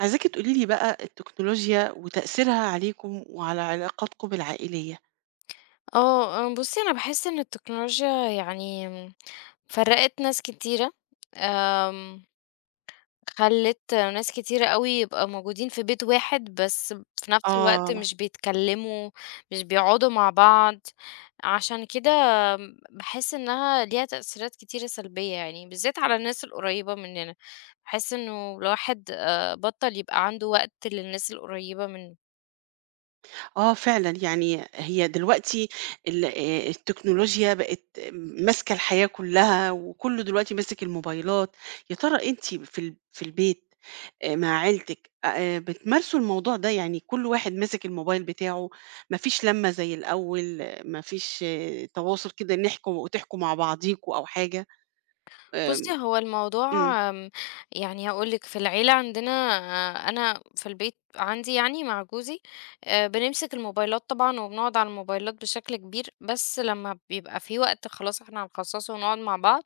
عايزاكِ تقولي لي بقى التكنولوجيا وتأثيرها عليكم وعلى علاقاتكم العائلية. آه، آه، بُصّي أنا باحس إن التكنولوجيا يعني فرّقت ناس كتيرة، آمم، خلّت ناس كتيرة أوي يبقى موجودين في بيت واحد، بس في نفس الوقت آه، مش بيتكلّموا، مش بيقعدوا مع بعض. عشان كده باحس إنها ليها تأثيرات كتيرة سلبية يعني، بالذات على الناس القريّبة مننا. باحس إنه الواحد بطّل يبقى عنده وقت للناس القريّبة منه. آه فعلًا، يعني هي دلوقتي ال التكنولوجيا بقت ماسكة الحياة كلّها وكلّه دلوقتي ماسك الموبايلات، يا ترى أنتِ في البيت مع عيلتِك بتمارسوا الموضوع ده، يعني كل واحد ماسك الموبايل بتاعه، ما فيش لمّة زي الأول، ما فيش تواصل كده نحكوا وتحكوا مع بعضيكم أو حاجة؟ آمم، بُصّي، هو الموضوع إمم، آمم، يعني هاقول لِك في العيلة عندنا. آه، أنا في البيت عندي يعني مع جوزي بنمسك الموبايلات طبعًا وبنقعد على الموبايلات بشكل كبير، بس لمّا بيبقى في وقت خلاص إحنا هنخصصه ونقعد مع بعض،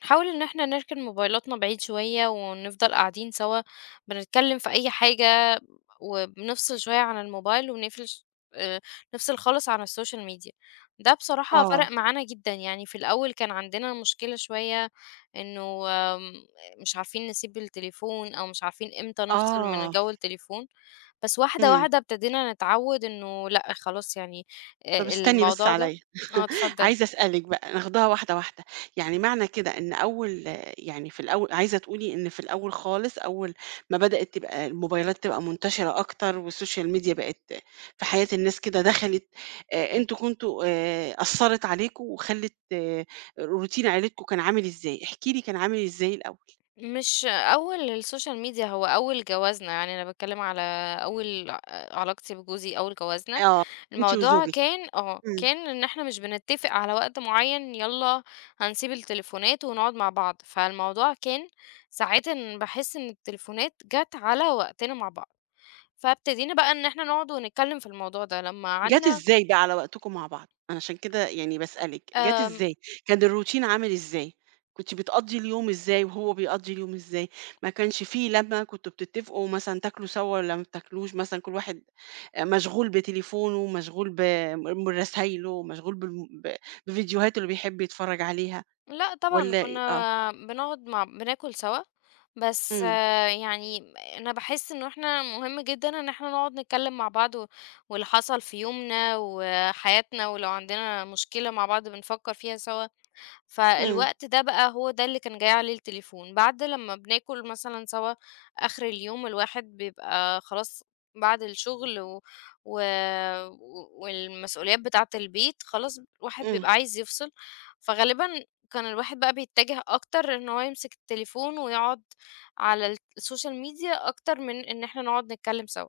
بنحاول إن إحنا نركن موبايلاتنا بعيد شوية ونفضل قاعدين سوا، بنتكلم في أي حاجة وبنفصل شوية عن الموبايل ونقفل ش آآ، نفصل خالص عن السوشيال ميديا. ده بصراحة آه، فرق معانا جدًا، يعني في الأول كان عندنا مشكلة شوية إنه مش عارفين نسيب التليفون أو مش عارفين إمتى نفصل من آه. جو التليفون، بس واحدة، إمم. واحدة ابتدينا نتعوّد إنه لأ خلاص يعني طب استني بس الموضوع ده. عليَّ، آه، اتفضل. عايزة أسألِك بقى، ناخدها واحدة، واحدة. يعني معنى كده إن أول يعني في الأول عايزة تقولي إن في الأول خالص، أول ما بدأت تبقى الموبايلات تبقى منتشرة أكتر والسوشيال ميديا بقت في حياة الناس كده دخلت، إمم. أنتم كنتم أثّرت عليكم وخلِّت روتين عيلتكم كان عامل إزاي؟ احكي لي كان عامل إزاي الأول؟ مش أول السوشيال ميديا، هو أول جوازنا، يعني أنا باتكلّم على أول ع علاقتي بجوزي أول جوازنا. آه، أنتِ الموضوع وزوجِك. كان آه، إمم. كان إن إحنا مش بنتّفق على وقت معيّن يالّا هنسيب التليفونات ونقعد مع بعض، فالموضوع كان ساعات إن باحس إن التليفونات جات على وقتنا مع بعض، فابتدينا بقى إن إحنا نقعد ونتكلّم في الموضوع ده، لمّا جات قعدنا إزاي بقى على وقتكم مع بعض؟ أنا عشان كده يعني باسألِك، جات آمم إزاي؟ كان الروتين عامل إزاي؟ كنتِ بتقضّي اليوم إزاي وهو بيقضّي اليوم إزاي؟ ما كانش في لمّة كنتم بتتفقوا مثلًا تاكلوا سوا والّا ما بتاكلوش مثلًا كل واحد مشغول بتليفونه، مشغول برسايله، مشغول بالم ب بفيديوهاته اللي بيحب يتفرّج عليها لأ طبعًا، والّا إيه؟ آه. كنا بنقعد مع بناكل سوا. بس إمم، آه، يعني أنا باحس إنه إحنا مهم جدًا إن إحنا نقعد نتكلم مع بعض و واللي حصل في يومنا وحياتنا، ولو عندنا مشكلة مع بعض بنفكر فيها سوا. إمم، فالوقت ده بقى هو ده اللي كان جاي عليه التليفون بعد لما بناكل مثلًا سوا. آخر اليوم الواحد بيبقى خلاص بعد الشغل و و والمسؤوليات بتاعة البيت، خلاص الواحد إمم، بيبقى عايز يفصل. فغالبًا كان الواحد بقى بيتجه أكتر إن هو يمسك التليفون ويقعد على السوشيال ميديا أكتر من إن إحنا نقعد نتكلم سوا،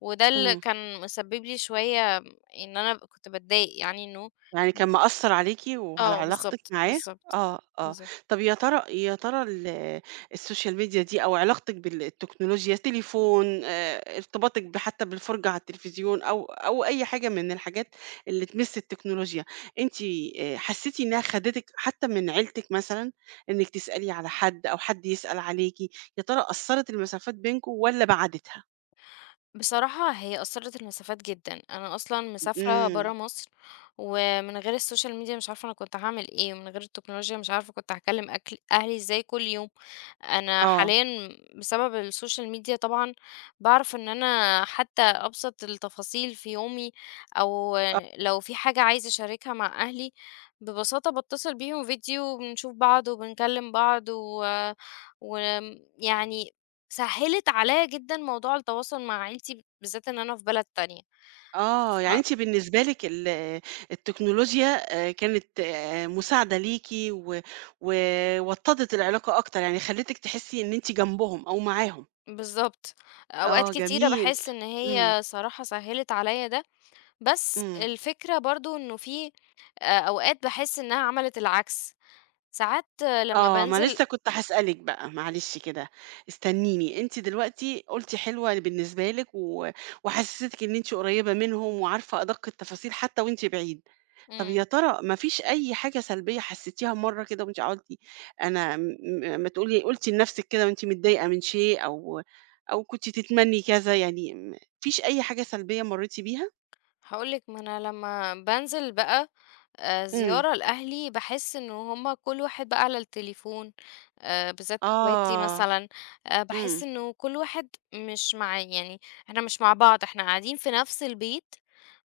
وده اللي إمم. كان مسبب لي شوية إن أنا كنت باتضايق يعني إنه يعني كان مأثّر عليكِ وعلى آه، علاقتِك بالضبط، معاه؟ بالضبط، آه، آه. بالضبط. طَب يا ترى السوشيال ميديا دي أو علاقتِك بالتكنولوجيا تليفون ارتباطِك حتى بالفرجة على التلفزيون أو أي حاجة من الحاجات اللي تمِس التكنولوجيا، أنتِ حسّيتِ إنها خدتِك حتى من عيلتِك مثلًا، إنِّك تسألي على حد أو حد يسأل عليكِ، يا ترى أثّرت المسافات بينكم والّا بَعَدِتها؟ بصراحة هي أثّرت المسافات جدًا، أنا أصلًا مسافرة إمم، برّه مصر، ومن غير السوشيال ميديا مش عارفة أنا كنت هاعمل إيه، ومن غير التكنولوجيا مش عارفة كنت هاكلّم أكل أهلي إزاي كل يوم. أنا آه. حاليًا بسبب السوشيال ميديا طبعًا، باعرف إن أنا حتى أبسط التفاصيل في يومي، أو لو في حاجة عايزة أشاركها مع أهلي، ببساطة باتصل بيهم فيديو وبنشوف بعض وبنكلم بعض، و يعني سهِّلت عليّا جدًا موضوع التواصل مع عيلتي، بالذات إن أنا في بلد تانية. آه، يعني ف أنتِ بالنسبة لِك التكنولوجيا كانت مساعدة ليكِ و وطّدت العلاقة أكتر، يعني خلّتِك تحسّي إن أنتِ جنبهم أو معاهم. بالضبط. أوقات آه، كتيرة جميل. باحس إن إمم، هي صراحة سهِّلت عليّا ده، بس إمم. الفكرة برضه إنه في أوقات باحس إنها عملت العكس، ساعات آه، لمّا آه، ما بانزل. لسه كنت هاسألِك بقى، معلش كده استنيني. أنتِ دلوقتي قُلتِ حلوة بالنسبة لِك و وحسّستِك إن أنتِ قريّبة منهم وعارفة أدق التفاصيل حتى وأنتِ بعيدة. طب إمم، يا ترى ما فيش أي حاجة سلبية حسيتيها مرّة كده وأنتِ قُلتِ أنا م م ما تقولي قُلتِ لنفسِك كده وأنتِ متضايقة من شيء أو كنتِ تتمني كذا يعني ما فيش أي حاجة سلبية مرّيتِ بيها؟ هاقول لِك ما أنا لمّا بانزل بقى إمم. زيارة لأهلي، باحس إن هُم كل واحد بقى على التليفون. بالذات إخواتي آه. مثلًا، إمم. باحس إنه كل واحد مش مع يعني إحنا مش مع بعض، إحنا قاعدين في نفس البيت،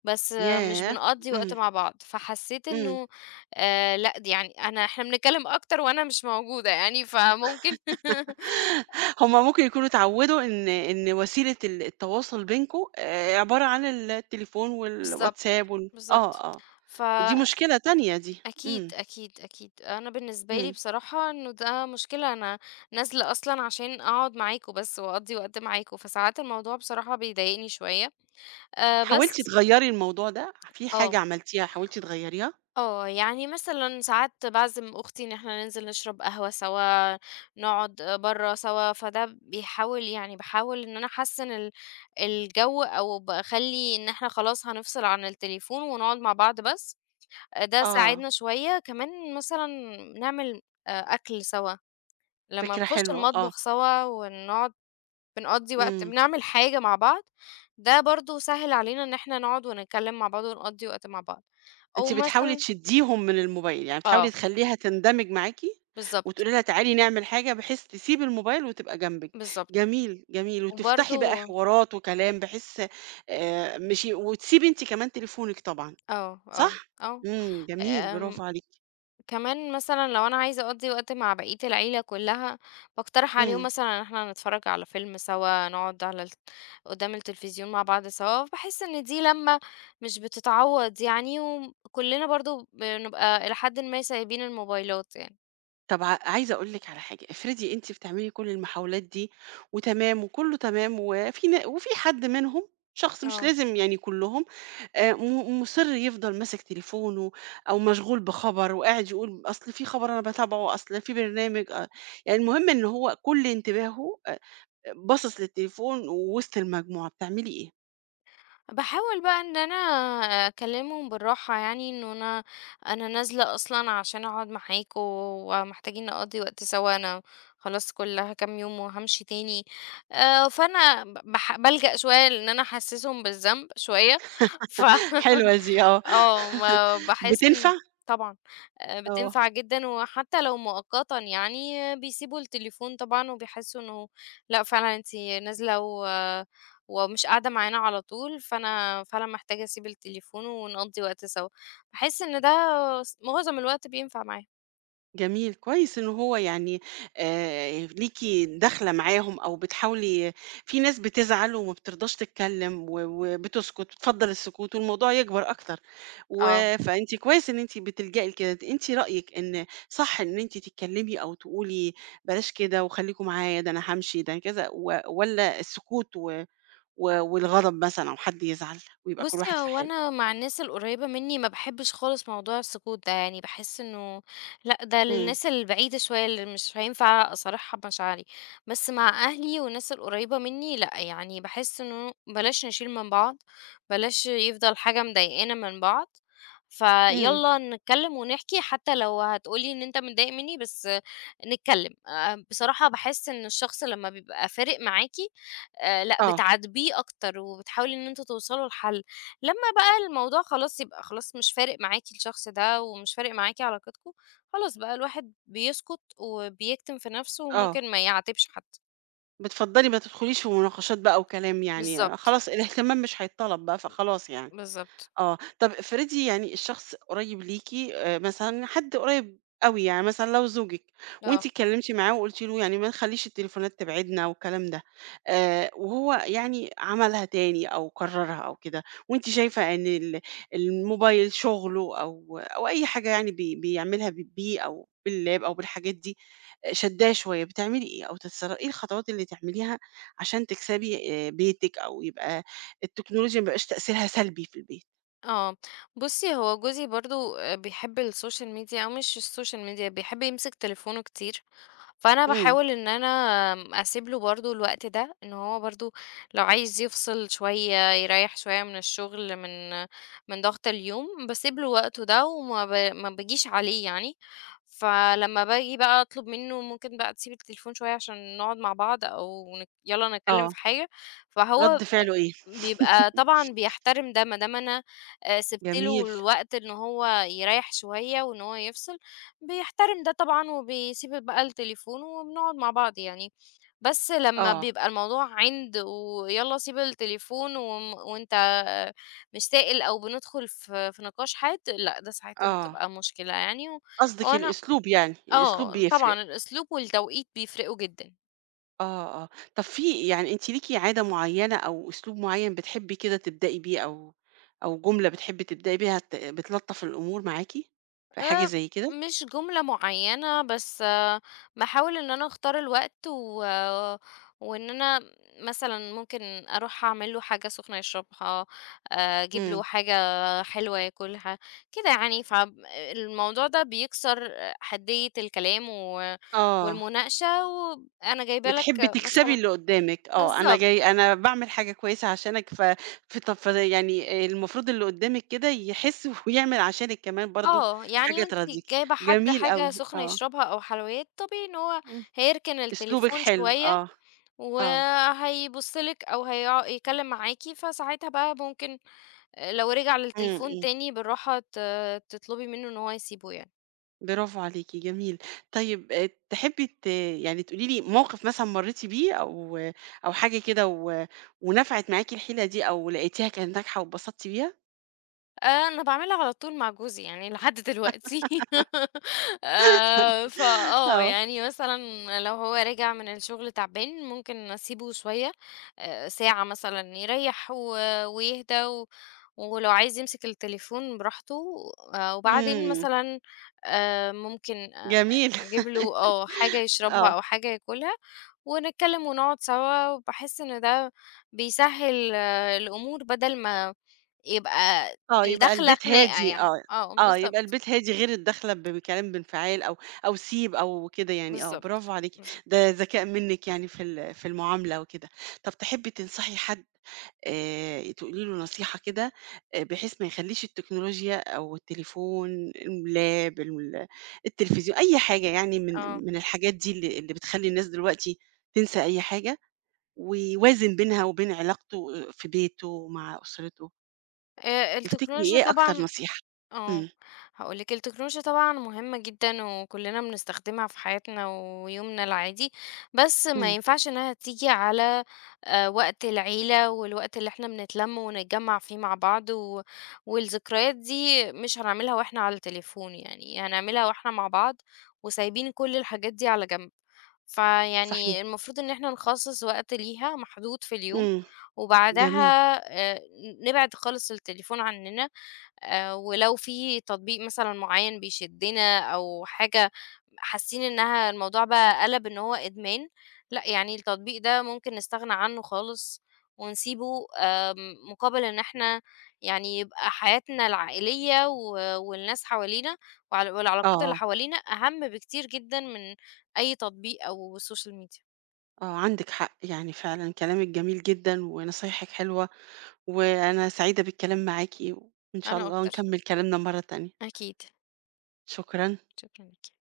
بس آه، مش ياه! بنقضّي وقت إمم، مع بعض. فحسيت إمم. إنه لأ، دي يعني أنا إحنا بنتكلم أكتر وأنا مش موجودة يعني، فممكن هُم ممكن يكونوا اتعوّدوا إن وسيلة التواصل بينكم عبارة عن التليفون بالضبط، والWhatsApp آه، بالضبط. آه. دي فأكيد، مشكلة تانية دي. أكيد، إمم، أكيد. أنا بالنسبة لي إمم. بصراحة إنه ده مشكلة، أنا نازلة أصلًا عشان أقعد معاكم بس وأقضّي وقت معاكم، فساعات الموضوع بصراحة بيضايقني شوية. حاولتِ بس تغيّري الموضوع ده؟ في حاجة آه، عملتيها حاولتِ تغيّريها؟ آه. يعني مثلًا ساعات باعزم أختي إن إحنا ننزل نشرب قهوة سوا، نقعد برّه سوا، فده بيحاول يعني باحاول إن أنا أحسِّن الجَو، أو باخلّي إن إحنا خلاص هنفصل عن التليفون ونقعد مع بعض بس. ده آه، ساعدنا شوية، كمان مثلًا نعمل أكل سوا، لمّا فكرة نخش حلوة، آه، المطبخ سوا ونقعد بنقضّي وقت إمم، بنعمل حاجة مع بعض، ده برضه سهِّل علينا إن إحنا نقعد ونتكلّم مع بعض ونقضّي وقت مع بعض، أو أنتِ بتحاولي مثلًا تشدّيهم من الموبايل، يعني بتحاولي آه، تخلّيها تندمج معاكِ، بالضبط، وتقولي لها تعالي نعمل حاجة بحيث تسيب الموبايل وتبقى جنبِك، بالضبط، جميل، جميل، وتفتحي وبرضه بقى حوارات وكلام بحيث مش ي وتسيبي أنتِ كمان تليفونِك طبعًا. آه، آه، صح؟ آه. إمم، جميل آمم برافو عليكِ. كمان مثلًا لو أنا عايزة أقضّي وقت مع بقية العيلة كلّها، باقترح عليهم إمم. مثلًا إن إحنا نتفرّج على فيلم سوا، نقعد على قدّام التلفزيون مع بعض سوا. باحس إن دي لمّة مش بتتعوّض يعني، وكلّنا برضه بنبقى إلى حدٍ ما سايبين الموبايلات يعني. طب عايزة أقول لِك على حاجة، افرضي أنتِ بتعملي كل المحاولات دي وتمام وكله تمام وفي حد منهم، شخص مش آه. لازم يعني كلهم، م مُصِر يفضل ماسك تليفونه أو مشغول بخبر وقاعد يقول أصل في خبر أنا باتابعه، أصل في برنامج يعني المهم إن هو كل انتباهه باصص للتليفون ووسط المجموعة، بتعملي إيه؟ باحاول بقى إن أنا أكلمهم بالراحة يعني، إنه أنا أنا نازلة أصلًا عشان أقعد معاكم ومحتاجين نقضّي وقت سوا، أنا خلاص كُلّها كام يوم وهامشي تاني. فأنا ب باح بالجأ شوية لإن أنا أحسسهم بالذنب شوية. ف حلوة دي آه، آه، ما باحس بتنفع؟ إن طبعًا، آه. بتنفع جدًا وحتى لو مؤقتًا يعني آه، بيسيبوا التليفون طبعًا وبيحسّوا إنه لأ فعلًا أنتِ نازلة و آه، ومش قاعدة معانا على طول، فأنا فعلًا محتاجة أسيب التليفون ونقضّي وقت سوا. باحس إن ده معظم الوقت بينفع معاه. جميل، كويس إن هو يعني ليكِ داخلة معاهم أو بتحاولي في ناس بتزعل وما بترضاش تتكلم و وبتسكت، بتفضّل السكوت والموضوع يكبر أكتر، و آه. فأنتِ كويس إن أنتِ بتلجئي لكده، أنتِ رأيِك إن صح إن أنتِ تتكلمي أو تقولي بلاش كده وخليكم معايا ده أنا هامشي ده أنا كذا والّا السكوت و و والغضب مثلًا أو حد يزعل ويبقى كل بُصّي، واحد في هو حاله؟ أنا مع الناس القريّبة منّي ما باحبّش خالص موضوع السكوت ده، يعني باحس إنه لأ، ده إمم، للناس البعيدة شوية اللي مش هينفع أصارحها بمشاعري، بس مع أهلي والناس القريّبة منّي لأ، يعني باحس إنه بلاش نشيل من بعض، بلاش يفضل حاجة مضايقانا من بعض، إمم، فيالّا نتكلّم ونحكي حتى لو هتقول لي إن أنت متضايق منّي بس نتكلّم. بصراحة باحس إن الشخص لمّا بيبقى فارق معاكِ لأ، آه، بتعاتبيه أكتر وبتحاولي إن أنتم توصلوا لحل. لمّا بقى الموضوع خلاص يبقى خلاص مش فارق معاكِ الشخص ده، ومش فارق معاكِ علاقتكم، خلاص بقى الواحد بيسكت وبيكتم في نفسه آه. وممكن ما يعاتبش حد. بتفضّلي ما تدخليش في مناقشات بقى وكلام يعني، بالضبط، خلاص الاهتمام مش هيتطلب بقى فخلاص يعني. بالضبط. آه، طب افرضي يعني الشخص قريب ليكِ مثلًا حد قريب أوي، يعني مثلًا لو زوجِك آه، وأنتِ اتكلمتِ معاه وقلتِ له يعني ما نخليش التليفونات تبعدنا والكلام ده، وهو يعني عملها تاني أو كررها أو كده، وأنتِ شايفة إن الموبايل شغله أو أي حاجة يعني بيعملها بيه أو باللاب أو بالحاجات دي شاداه شوية، بتعملي إيه أو تتصر إيه الخطوات اللي تعمليها عشان تكسبي بيتِك أو يبقى التكنولوجيا ما يبقاش تأثيرها سلبي في البيت؟ آه. بُصّي، هو جوزي برضه بيحب السوشيال ميديا أو مش السوشيال ميديا، بيحب يمسك تليفونه كتير. فأنا إمم، باحاول إن أنا أسيب له برضه الوقت ده، إن هو برضه لو عايز يفصل شوية، يريّح شوية من الشغل، من من ضغط اليوم، باسيب له وقته ده وما ب ما باجيش عليه يعني. فلمّا باجي بقى أطلب منه ممكن بقى تسيب التليفون شوية عشان نقعد مع بعض أو يالّا نتكلم آه، في حاجة، فهو رَد فعله إيه؟ بيبقى طبعًا بيحترم ده، ما دام أنا سِبت له جميل، الوقت إن هو يريّح شوية وإن هو يفصل، بيحترم ده طبعًا وبيسيب بقى التليفون وبنقعد مع بعض يعني. بس لمّا آه، بيبقى الموضوع عِند ويالّا سيب التليفون وم وأنت آه، مش سائل أو بندخل في في نقاش حاد، لأ ده ساعتها آه، بتبقى مشكلة يعني. و قصدِك وأنا الأسلوب يعني، الأسلوب آه، بيفرق، طبعًا الأسلوب والتوقيت بيفرقوا جدًا. آه، آه، طَب في يعني أنتِ ليكِ عادة معيّنة أو أسلوب معيّن بتحبي كده تبدئي بيه أو جملة بتحبي تبدئي بيها بتلطّف الأمور معاكِ، في حاجة آآ زي كده؟ مش جملة معيّنة، بس باحاول إن أنا أختار الوقت وإن أنا مثلًا ممكن أروح أعمل له حاجة سخنة يشربها، أجيب إمم، له حاجة حلوة ياكلها، كده يعني. الموضوع ده بيكسر حدّية الكلام و آه. والمناقشة، وأنا جايبة لك بتحبي تكسبي مثلًا اللي قدّامِك، آه، أنا بالضبط. جاي أنا باعمل حاجة كويسة عشانك ف فط ف يعني المفروض اللي قدّامِك كده يحس ويعمل عشانِك كمان برضه آه، حاجة يعني أنتِ تراضيكِ، جايبة حد جميل حاجة أوي، سخنة آه، يشربها أو حلويات، طبيعي إن هو إمم، هيركن أسلوبِك التليفون حلو، شوية آه، آه، وهيبُص لِك أو هيقع يتكلّم معاكِ، فساعتها بقى ممكن لو رجع إمم، للتليفون إمم، تاني بالراحة ت تطلبي منّه إن هو يسيبه يعني. برافو عليكِ، جميل، طيب تحبي يعني تقولي لي موقف مثلًا مرّيتِ بيه أو حاجة كده ونفعت معاكِ الحيلة دي أو لقيتيها كانت ناجحة واتبسطتِ بيها؟ أنا باعملها على طول مع جوزي يعني لحد دلوقتي. فآه، آه، يعني مثلًا لو هو راجع من الشغل تعبان ممكن أسيبه شوية، ساعة مثلًا يريّح ويهدى ولو عايز يمسك التليفون براحته. وبعدين إمم، مثلًا ممكن جميل، نجيب له حاجة يشربها آه. أو حاجة ياكلها، ونتكلم ونقعد سوا، وباحس إن ده بيسهّل الأمور بدل ما يبقى آه، يبقى الداخلة البيت خناقة هادي يعني. آه، آه، آه، يبقى بالضبط، البيت هادي غير الداخلة بكلام بانفعال أو سيب أو كده يعني آه، بالضبط، برافو عليكِ، بالضبط، ده ذكاء منِّك يعني في المعاملة وكده. طب تحبي تنصحي حد تقولي له نصيحة كده بحيث ما يخلّيش التكنولوجيا أو التليفون، المولاب، التلفزيون، أي حاجة يعني آه، من الحاجات دي اللي بتخلّي الناس دلوقتي تنسى أي حاجة، ويوازن بينها وبين علاقته في بيته مع أسرته؟ تفتكري التكنولوجيا إيه أكتر طبعًا نصيحة؟ اه إمم، هقول لك التكنولوجيا طبعا مهمة جدا وكلنا بنستخدمها في حياتنا ويومنا العادي، بس ما إمم، ينفعش انها تيجي على وقت العيلة والوقت اللي احنا بنتلم ونتجمع فيه مع بعض و... والذكريات دي مش هنعملها واحنا على التليفون، يعني هنعملها واحنا مع بعض وسايبين كل الحاجات دي على جنب. صحيح، فيعني المفروض ان احنا نخصص وقت ليها محدود في اليوم إمم، جميل، وبعدها آه، نبعد خالص التليفون عننا. ولو في تطبيق مثلًا معيّن بيشدنا أو حاجة حاسين إنها الموضوع بقى قَلَب إن هو إدمان، لأ، يعني التطبيق ده ممكن نستغنى عنه خالص ونسيبه. مقابل إن إحنا يعني يبقى حياتنا العائلية و والناس حوالينا وع والعلاقات اللي آه، حوالينا أهم بكتير جدًا من أي تطبيق أو social media. آه، عندِك حق، يعني فعلًا كلامِك جميل جدًا ونصايحِك حلوة، وأنا سعيدة بالكلام معاكِ، وإن شاء أنا الله أكتر. نكمّل كلامنا مرّة تانية، أكيد. شكرًا. شكرًا ليكِ.